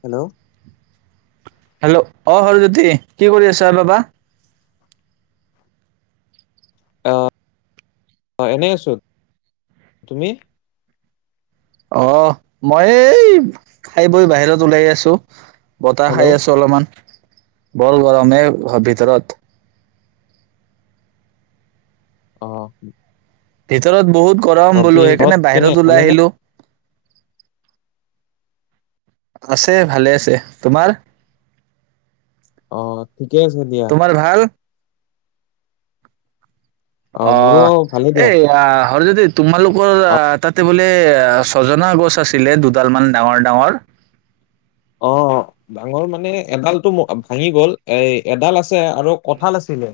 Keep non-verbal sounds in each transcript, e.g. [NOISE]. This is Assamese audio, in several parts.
হেল্ল', হেল্ল', অ', হৰজ্যোতি কি কৰি আছা বাবা? অহ- অহ এনেই আছো তুমি? অহ, মই এই খাই বৈ বাহিৰত ওলাই আছো। বতাহ হেল্ল' খাই আছো অলপমান। বৰ গৰমে ভিতৰত। অহ, ' ভিতৰত বহুত, - গৰম বোলো সেইকাৰণে কেনে বাহিৰত ওলাই ভালেনে? আহিলো। আছে ভালে আছে, তোমাৰ? অ', ঠিকে আছে দিয়া। তোমাৰ ভাল মোৰো অ', ভালে দিয়া। এইয়া হৰজ্যোতি, তোমালোকৰ তাতে বোলে ছজনা গছ আছিলে দুডাল মান ডাঙৰ- ডাঙৰ। অ, ডাঙৰ মানে এডালতটো ভাঙি গল এ, এডাল আছে। আৰু কঁঠাল আছিলে।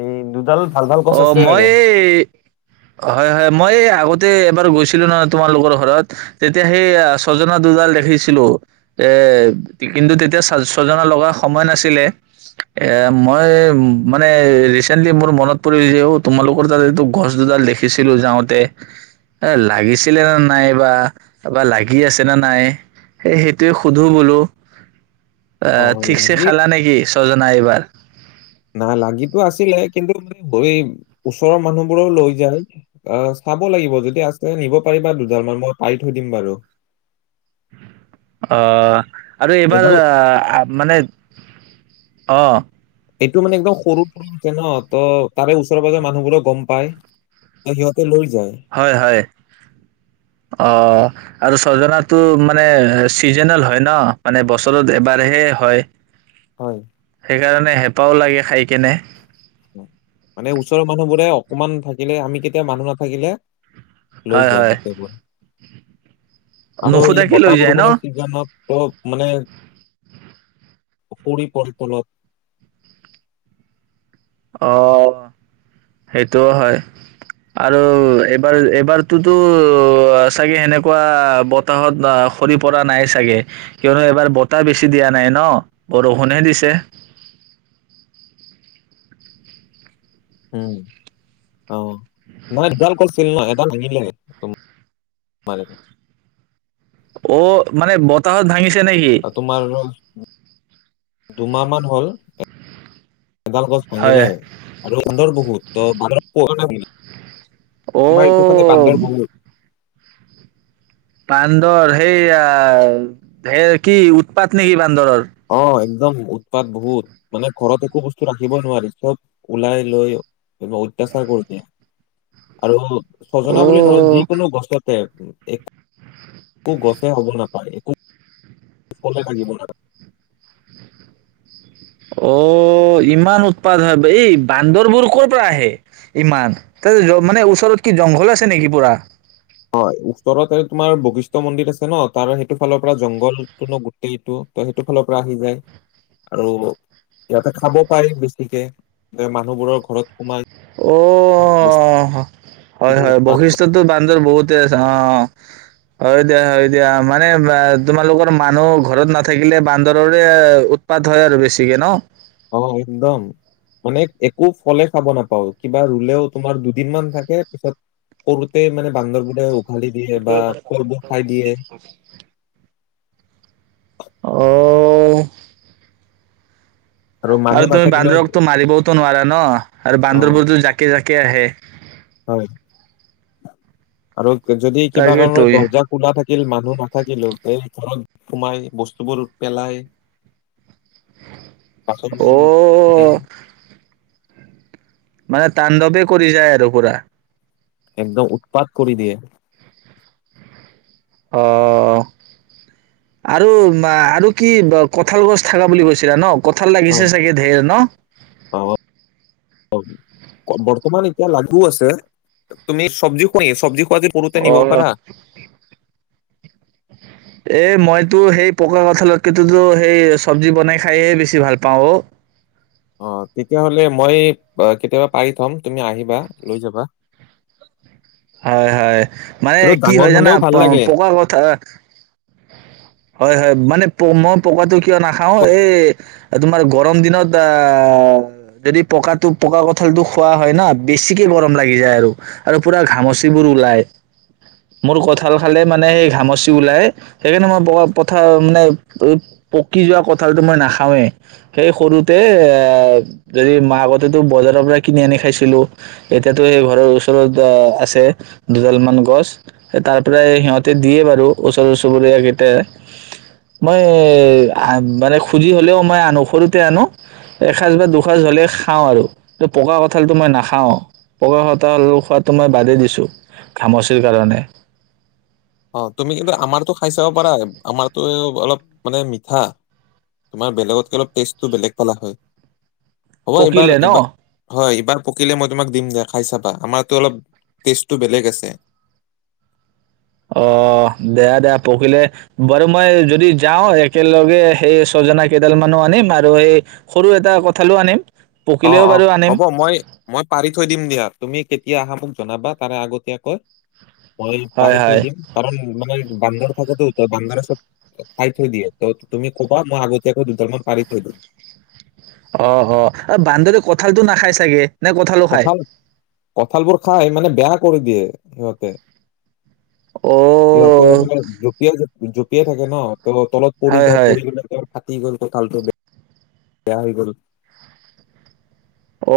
এই দুডাল, ভাল ভাল গছ অ', আছে আৰু মই, এই হয়-হয় মই এই আগত, আগতে এবাৰ গৈছিলো নহয় তোমালোকৰ ঘৰত তেতিয়া সেই ছজনা দুডাল দেখিছিলো এ', কিন্তু তেতিয়া ছজনা লগা সময় নাছিলে এ ', মই মানে ৰিচেন্টলি মোৰ মনত, পৰিযেও তোমালোকৰ তাত এইটো গছ দুডাল দেখিছিলো যাওঁতে এ'লাগিছিলে নে নাই বা বা লাগি আছে নে নাই সে সেইটোৱে সোধো বোলো। অ' অ', ঠিকছে লাগি খালা নেকি? ছজনা এইবাৰ। নাই লাগিটো আছিলে কিন্তু মই ওচৰৰ মানুহবোৰও লৈ যায় আহ ', চাব লাগিব যদি আছে নিব পাৰিবা দুডাল মান মই পাৰি থৈ দিম বাৰু। অ, আৰু এইবাৰ এইডাল মানে, অহ ', এইটো মানে একদম সৰু পৰা আছে ন', -ত ', তাৰে ওচৰে -পাজৰে মানুহবোক গম পাই ত ', সিহঁতে লৈ যায়। হয়- হয়। অহ, আৰু ছজনাতটো মানে চিজনেল হয় ন', মানে বছৰত এবাৰহে হয়। হয়। সেইকাৰণে হেঁপাহও লাগে খাইকেনে। মানে ওচৰৰ মানুহবোৰে অকমান থাকিলে আমি কেতিয়া মানুহ নাথাকিলে, হয় লৈ যায় হয় গোটেবোৰ। আৰু এই নুখুধাকে লৈ বতাহ যায় ন? বৰষুণৰ চিজনত তো মানে সৰি পৰি তলত অ সেইটোও হয় আৰু এইবাৰ এইবাৰটো টো চাগে এনেকুৱা বতাহত সৰি পৰা নাই চাগে। কিয়নো এবাৰ বতাহ বেছি দিয়া নাই ন বৰষুণহে দিছে। উম অ নাই এডাল কৰিছিল ন এডাল নিলে [UNINTELLIGIBLE] অ মানে বতাহত ভাঙিছে নেকি? তোমাৰ দুমাহ মান হ'ল এডাল গছ হয় ভাঙিলে, আৰু সুন্দৰ বহুত। ত [UNINTELLIGIBLE] আমাৰ এইটো ফালে অ', বান্দৰ বহুত বান্দৰ সেইয়া কি উৎপাত নেকি বা? বান্দৰৰ অ একদম উৎপাত বহুত, মানে ঘৰত একো বস্তু ৰাখিবই নোৱাৰি, চব ওলাই লৈ অত্যাচাৰ কৰি দিয়ে আৰু চজনা বুলি নহয় অ', যিকোনো গছতে এক একো গছে হ'ব নাপায় একো ফলে থাকিব না- অ ইমান উৎপাত হয় এই বান্দৰবোৰ কৰ পৰা আহে? ইমান, তাৰ মানে ওচৰত কি জংঘল আছে নেকি পুৰা? হয় ওচৰত তোমাৰ বশিষ্ঠ মন্দিৰ আছে ন, তাৰ সেইটো ফালৰ পৰা জংঘলটো ন গোটেইটো ত সেইটো ফালৰ পৰা আহি যায়। আৰু ইয়াতে খাব পাৰি বেছিকে যে মানুহবোৰৰ ঘৰত সোমাই অ হয় বস্তুবোৰ হয় উৎপাত কৰে বৈশিষ্টয়তো বান্দৰ বহুত তে আছে অ। হয় দিয়া হয় দিয়া মানে তোমালোকৰ মানুহ ঘৰত নাথাকিলে বান্দৰৰে উৎপাত হয় আৰু বেছিকে ন? অ একদম, মানে একো ফলে খাব নাপাও। কিবা ৰুলেও তোমাৰ দুদিন মমান থাকে, পিছত সৰুতে মানে বান্দৰবোৰে ঢালি দিয়ে বা ফলবোৰ খাই দিয়ে অ' মানুহ আৰু তই নাথাকিলেও বান্দৰকতো মাৰিবওতো নোৱাৰা ন! আৰু অ বান্দৰবোৰতো জাকে জাকে আহে হয় আৰু যদি কিবা তাকেতো কাৰণত দৰ্জা খোলা থাকে মানুহ নাথাকিলেও তে ঘৰত সোমাই বস্তুবোৰ পেলাই বাচন চাছন ভাঙে অ', মানে তাণ্ডৱে কৰি যায় আৰু পুৰা একদম উৎপাত কৰি দিয়ে অ, আৰু আৰু কি কঠাঁল গছ থকা বুলি কৈছিলা ন? কঠাঁল লাগিছে হয় চাগে ধেৰ ন? অ বৰ্তমান এতিয়া লাগু আছে। তুমি চব্জি খোৱা নি চব্জি? [UNINTELLIGIBLE] পোতে নিব অ', পাৰা এই মইতো সেই পকা কঁঠালতকেইেততো সেই চব্জি বনাই খায়হে বেছি ভাল পাওঁ অ' অ তেতিয়াহ'লে মই কেতিয়াবা পাৰি থম তুমি আহিবা লৈ যাবা হয় হয় মানে কিন্তু কি ডাঙৰ হয় জানা হলেও ভাল লাগে পকা কথা হয় হয় মানে পমা পকাটো কিয় নাখাওঁ এই তোমাৰ গৰম দিনত আঁ যদি পকাটো পকা কঠালটো খোৱা হয় না বেছিকে গৰম লাগি যায় আৰু আৰু পুৰা ঘামচিবোৰ ওলাই মোৰ কঠাঁল খালে মানে সেই ঘামচি ওলাই সেইকাৰণে মই পকা মানে পকি যোৱা কঠাঁলটো মই নাখাওৱে সেই সৰুতে এই আগতেতো বজাৰৰ পৰা কিনি আনি খাইছিলো এতিয়াাতো সেই ঘৰৰ ওচৰত ছে দুডালমান গছ তাৰ পৰাই সিহঁতে দিয়ে বাৰু ওচৰ চুবুৰীয়া গিটাই মই মানে খুজি হলেও মই আনো সৰুতে আনো এসজ বা দুসজ হলে খাওঁ আৰু পকা কঁঠালটো মই নাখাওঁ পকা কঠাল খোৱাতো দিছোঁ ঘামচিৰ কাৰণে অ তুমি কিন্তু আমাৰতো খাই চাব পাৰা আমাৰতো অলপ মানে মিঠা তোমাৰ বেলেগতকে অলপ টেষ্টটো বেলেগ পালা হয় হ'ব পকিলে এইবাৰ ন বাৰ হয় এবাৰ পকিলে মই তোমাক দিম দো খাই চাবা আমাৰো অলপ টেষ্টটো বেলেগ আছে অঁ দিয়া দিয়া পকিলে বাৰু মই যদি যাওঁ একেলগে সেই ছজনা কেইডাল মানো আনিম আৰু সেই সৰু এটা কঁঠালো আনিম অঁ পকিলেও অঁ বাৰু আনিম হ'ব মই মই পাৰি থৈ দিম দিয়া তুমি এ আহা মোক জনাবা তাৰে আগতীয়াকয় মই হয় পাৰি থৈ হয় দিম কাৰণ মানে বান্দৰ থাকেতটো তই বান্দাৰে চব খাই থৈ দিয়ে ত তুমি কবা মই আগতীয়াকৈ দুডাল মান পাৰি থৈ দিম অঁ অঁ আৰু বান্দৰে কঁঠালতটো নাখাই চাগে নে কঁঠালো খায় কঠাল কঠাল বোৰ খাই মানে বেয়া কৰি দিয়ে সিহঁতে সিহঁতে অ' বোলে জপিয়াই জপিয়াই জঁপিয়াই থাকে ন তো তলত পৰি হয় যায় হয় পৰি গ ফাটি গ'ল কঁঠালটো বেয়া হৈ গল অঁ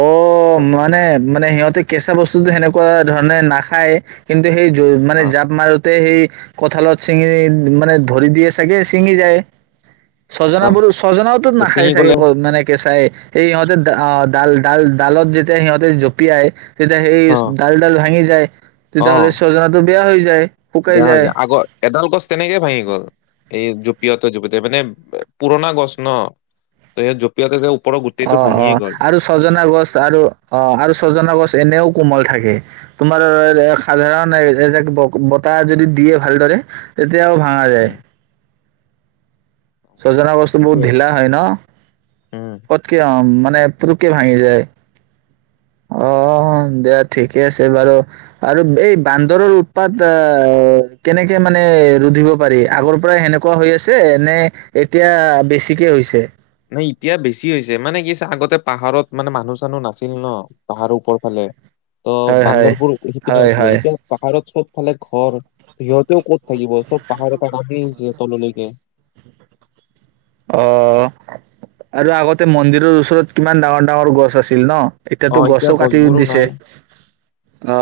অঁ মানে মানে সিহঁতে কেঁচা বস্তুটোো সেনেকুৱ ধৰণে নাখায় কিন্তু সেই মানে অ জাপ মাৰোতে সেই কঁঠালত ছিঙি মানে ধৰি দিয়ে চাগে ছিঙি যায় অ ছজাবোৰো ছজনাওতো ত নাখায় ছিঙি চাগে গ'লে ক মানে কেচাই সিহঁতেও অঁ ডাল ডাল ডালত যেতিয়া সিহঁতে জঁপিয়াই তেতিয়া সেই অ ডাল ডাল ভাঙি য অ তেতিয়াহ'লে চজনাতো বেয়া হৈ যায় বেয়া হৈ যায় আগৰ এডাল গছ তেনেকে ভাঙি গ'ল এই জঁপিয়াতে জপিয়াইতে মানে পুৰণা গছ ন ত সেই জপিয়াই অ অ আৰু ছজনা গছ আৰু অ আৰু ছজনা গছ এনেও কোমল থাকে তোমাৰ সাধাৰণ বতাহ যদি দিয়ে ভালদৰে তেতিয়াও ভাঙা যায় উম সজনা বস্তু বহুত সেইটোয়ে ঢিলা হয় ন উম পত কি অ মান মানে পৰুকে ভাঙি যায় অ দিয়া ঠিকে আছে বাৰু আৰু এই বান্দৰৰ উৎপাত আহ কেনেকে মানে ৰুধিব পাৰি আগৰ পৰাই সেনেকুৱা হৈ আছে নে এতিয়া বেছিকে হৈছে নাই এতিয়া বেছি হৈছে মানে কি আগতে পাহাৰত মানে মানুহ চানুহ নাছিল ন পাহাৰৰ ওপৰ ফালে ত হয়, হয়, বান্দৰবোৰ সেইপনেি হয়, আছিলে হয় এতিয়া পাহাৰত চব ফালে ঘৰ সিহঁতেও ক'ত থাকিব চব পাহাৰৰ পৰা নামি আহিছে তললৈকে অ আৰু আগতে মন্দিৰৰ ওচৰত কিমান ডাঙৰ ডাঙৰ গছ আছিল ন অ এতিয়াতো এতিয়া গছো কাটি গছবোৰো দিছে নাই অ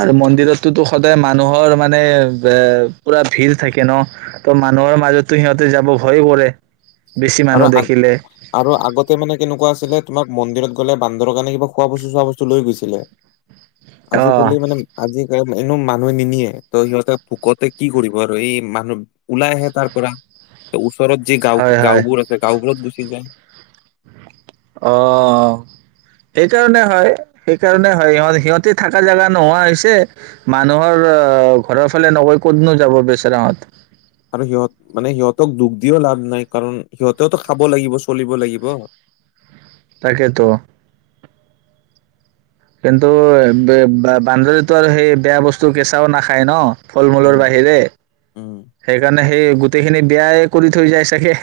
আৰু মন্দিৰতোতো সদায় মানুহৰ মানে এ পুৰা ভিৰ থাকে ন ত মানুহৰ মাজতো সিহঁতে যাব ভয়ে কৰে বেছি আৰু মানুহ আ দেখিলে আৰু আগতে মানে কেনেকুৱা আছিলে তোমাক মন্দিৰত গলে বান্দৰ কাৰণে কিবা খোৱা বস্তু চোৱা বস্তু লৈ গৈছিলে আজি অ', কলে মানে আজি ক এনেো মানুহে নিনিয়ে ত সিহঁতে ভোকতে কি কৰিব আৰু এই মানুহ ওলাই আহে তাৰ পৰা ওচ সৰতজী হয়, গাঁও হয়। গাঁওবোৰ আছোঁওবোৰত গুচি যায় অ সেইকাৰণে হয় সেইকাৰণে হয় সিহত সিহঁতে থকা জেগা নোহোৱা হৈছে মানুহৰ আহ ঘৰৰ ফালে নকৈ কতনো যাব বেচৰাহত আৰু সিহঁত মানে সিহঁতক দুখ দিও লাভ নাই কাৰণ সিহঁতেওতো খাব লাগিব চলিব লাগিব তাকেেতো কিন্তু বান্দৰীতো আৰু সেই বেয়া বস্তু কেঁচাও নাখায় ন ফল মূলৰ উম বাহিৰে উম সেইকাৰণে সেই গোটেইখিনি বেয়াই কৰি থৈ যায় চাগে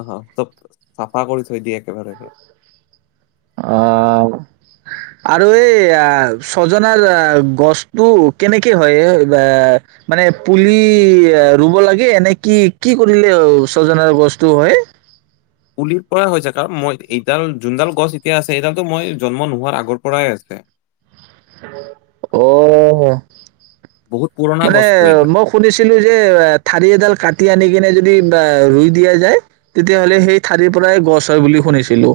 আহ চব চাফা কৰি থৈ দিয়ে একেবাৰেবাৰে অ আৰু এই ছজনাৰ গছটো কেনেকে হয় এ মানে পুলি ৰুব লাগে এনেে কি কি কৰিলে ছজনাৰ গছটো হয় পুলিৰ পৰাই হৈছে কাৰণ মই এইডাল যোনডাল গছ এতিয়া আছে এইডালতো মই জন্ম নোহোৱাৰ আগৰ পৰাই আছে অ বহুত পুৰণা মানে গছটো এইডাল মই শুনিছিলো যে ঠাৰি এডাল কাটি আনি কিনে ই দিয়া য তেতিয়া স াৰৰ পৰা গছ হয় বুলি শুনিো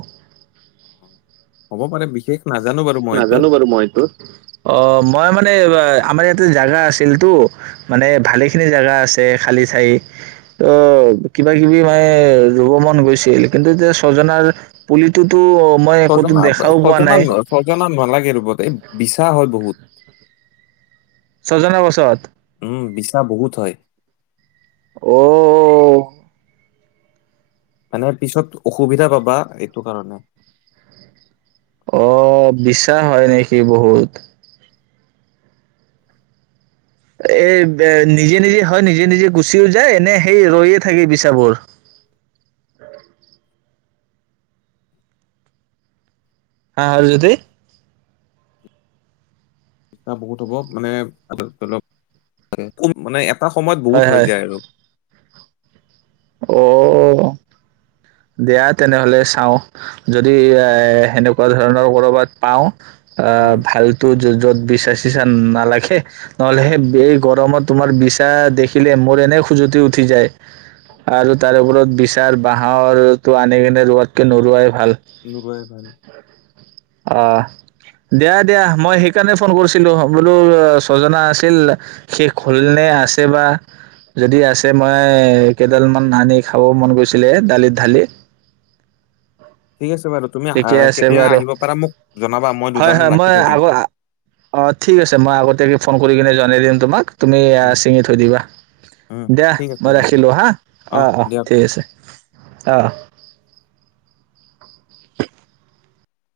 হ'ব পাৰে বিশেষ নাজানো বাৰু মই এইটো নাজানো বাৰু মই এইটো অ মই মানে আমাৰ ইয়াতে জোগা আছিল ো মানে ভালেখিনি জোগা আছে খালি ঠাই ত কিবা কিবি মানে ৰুব মন গৈছিল কিন্তু এতিয়া ছজনাৰ পুলিটোোতো মই একোতো দেখাও পোৱা নাই সজনা নালাগে ৰৰুবত এই বিশাহ বহুত ছজনৰ পাছত। [UNINTELLIGIBLE] বহুত হয়। ঔ মানে পিছত অসুবিধা পাবা এইটো কাৰণত অ', বিছা হয় নেকি বহুত? এ বে নিজে নিজে হয় নিজে নিজে গুচিও যায়, এনে সেই ৰৈয়ে থাকে বিচাবোৰ। [INAUDIBLE] [UNINTELLIGIBLE] বহুত হ'ব, মানে অলপ অলপ। [UNINTELLIGIBLE] এটা সময়ত বহুত হয় হৈ হয় যায় আৰু। অ' দিয়া তেনেহলে চাওঁ। যদি এ, সেনেকুৱা ধৰণৰ কৰ'বাত পাওঁ আ, উম ভালতো য-য'ত বিছা চিছা নালাগে। নহলে হেই উম বেই গৰমত তোমাৰ বিচা দেখিলে মোৰ এনে খোজতি উঠি যায়। আৰু তাৰ ওপৰত বিচাৰ বাঁহটো [UNINTELLIGIBLE] টো আনি কেনে ৰোৱাত কে নোৰুৱা ভাল। নোৰোৱাই ভাল অ' দিয়া দিয়া, মই সেইকাৰণে ফোন কৰিছিলোঁ বোলো ছজনা আছিল, শেষ হলনে আছে বা! যদি আছে মই কেইডাল মান আনি খাব মন গৈছিলে দালিত ধালি। ঠিক আছে বাৰু তুমি ঠিকে আহ আছে কেতিয়া বাৰু। আহিব পাৰা মোক জনাবা মই হয়, দুডালমান হয় ৰাখি মই থৈ দিম আগ, অ, ঠিক আছে, মই আগতীয়াকে ফণ কৰি কিনে জনাই দিম তোমাক। তুমি আ, উম ছিঙি থৈ দিবা। উম দিয়া ঠিক আছে মই বাৰু ৰাখিলো হা। অহ অ', অ', দিয়া ঠিক আছে। অহ।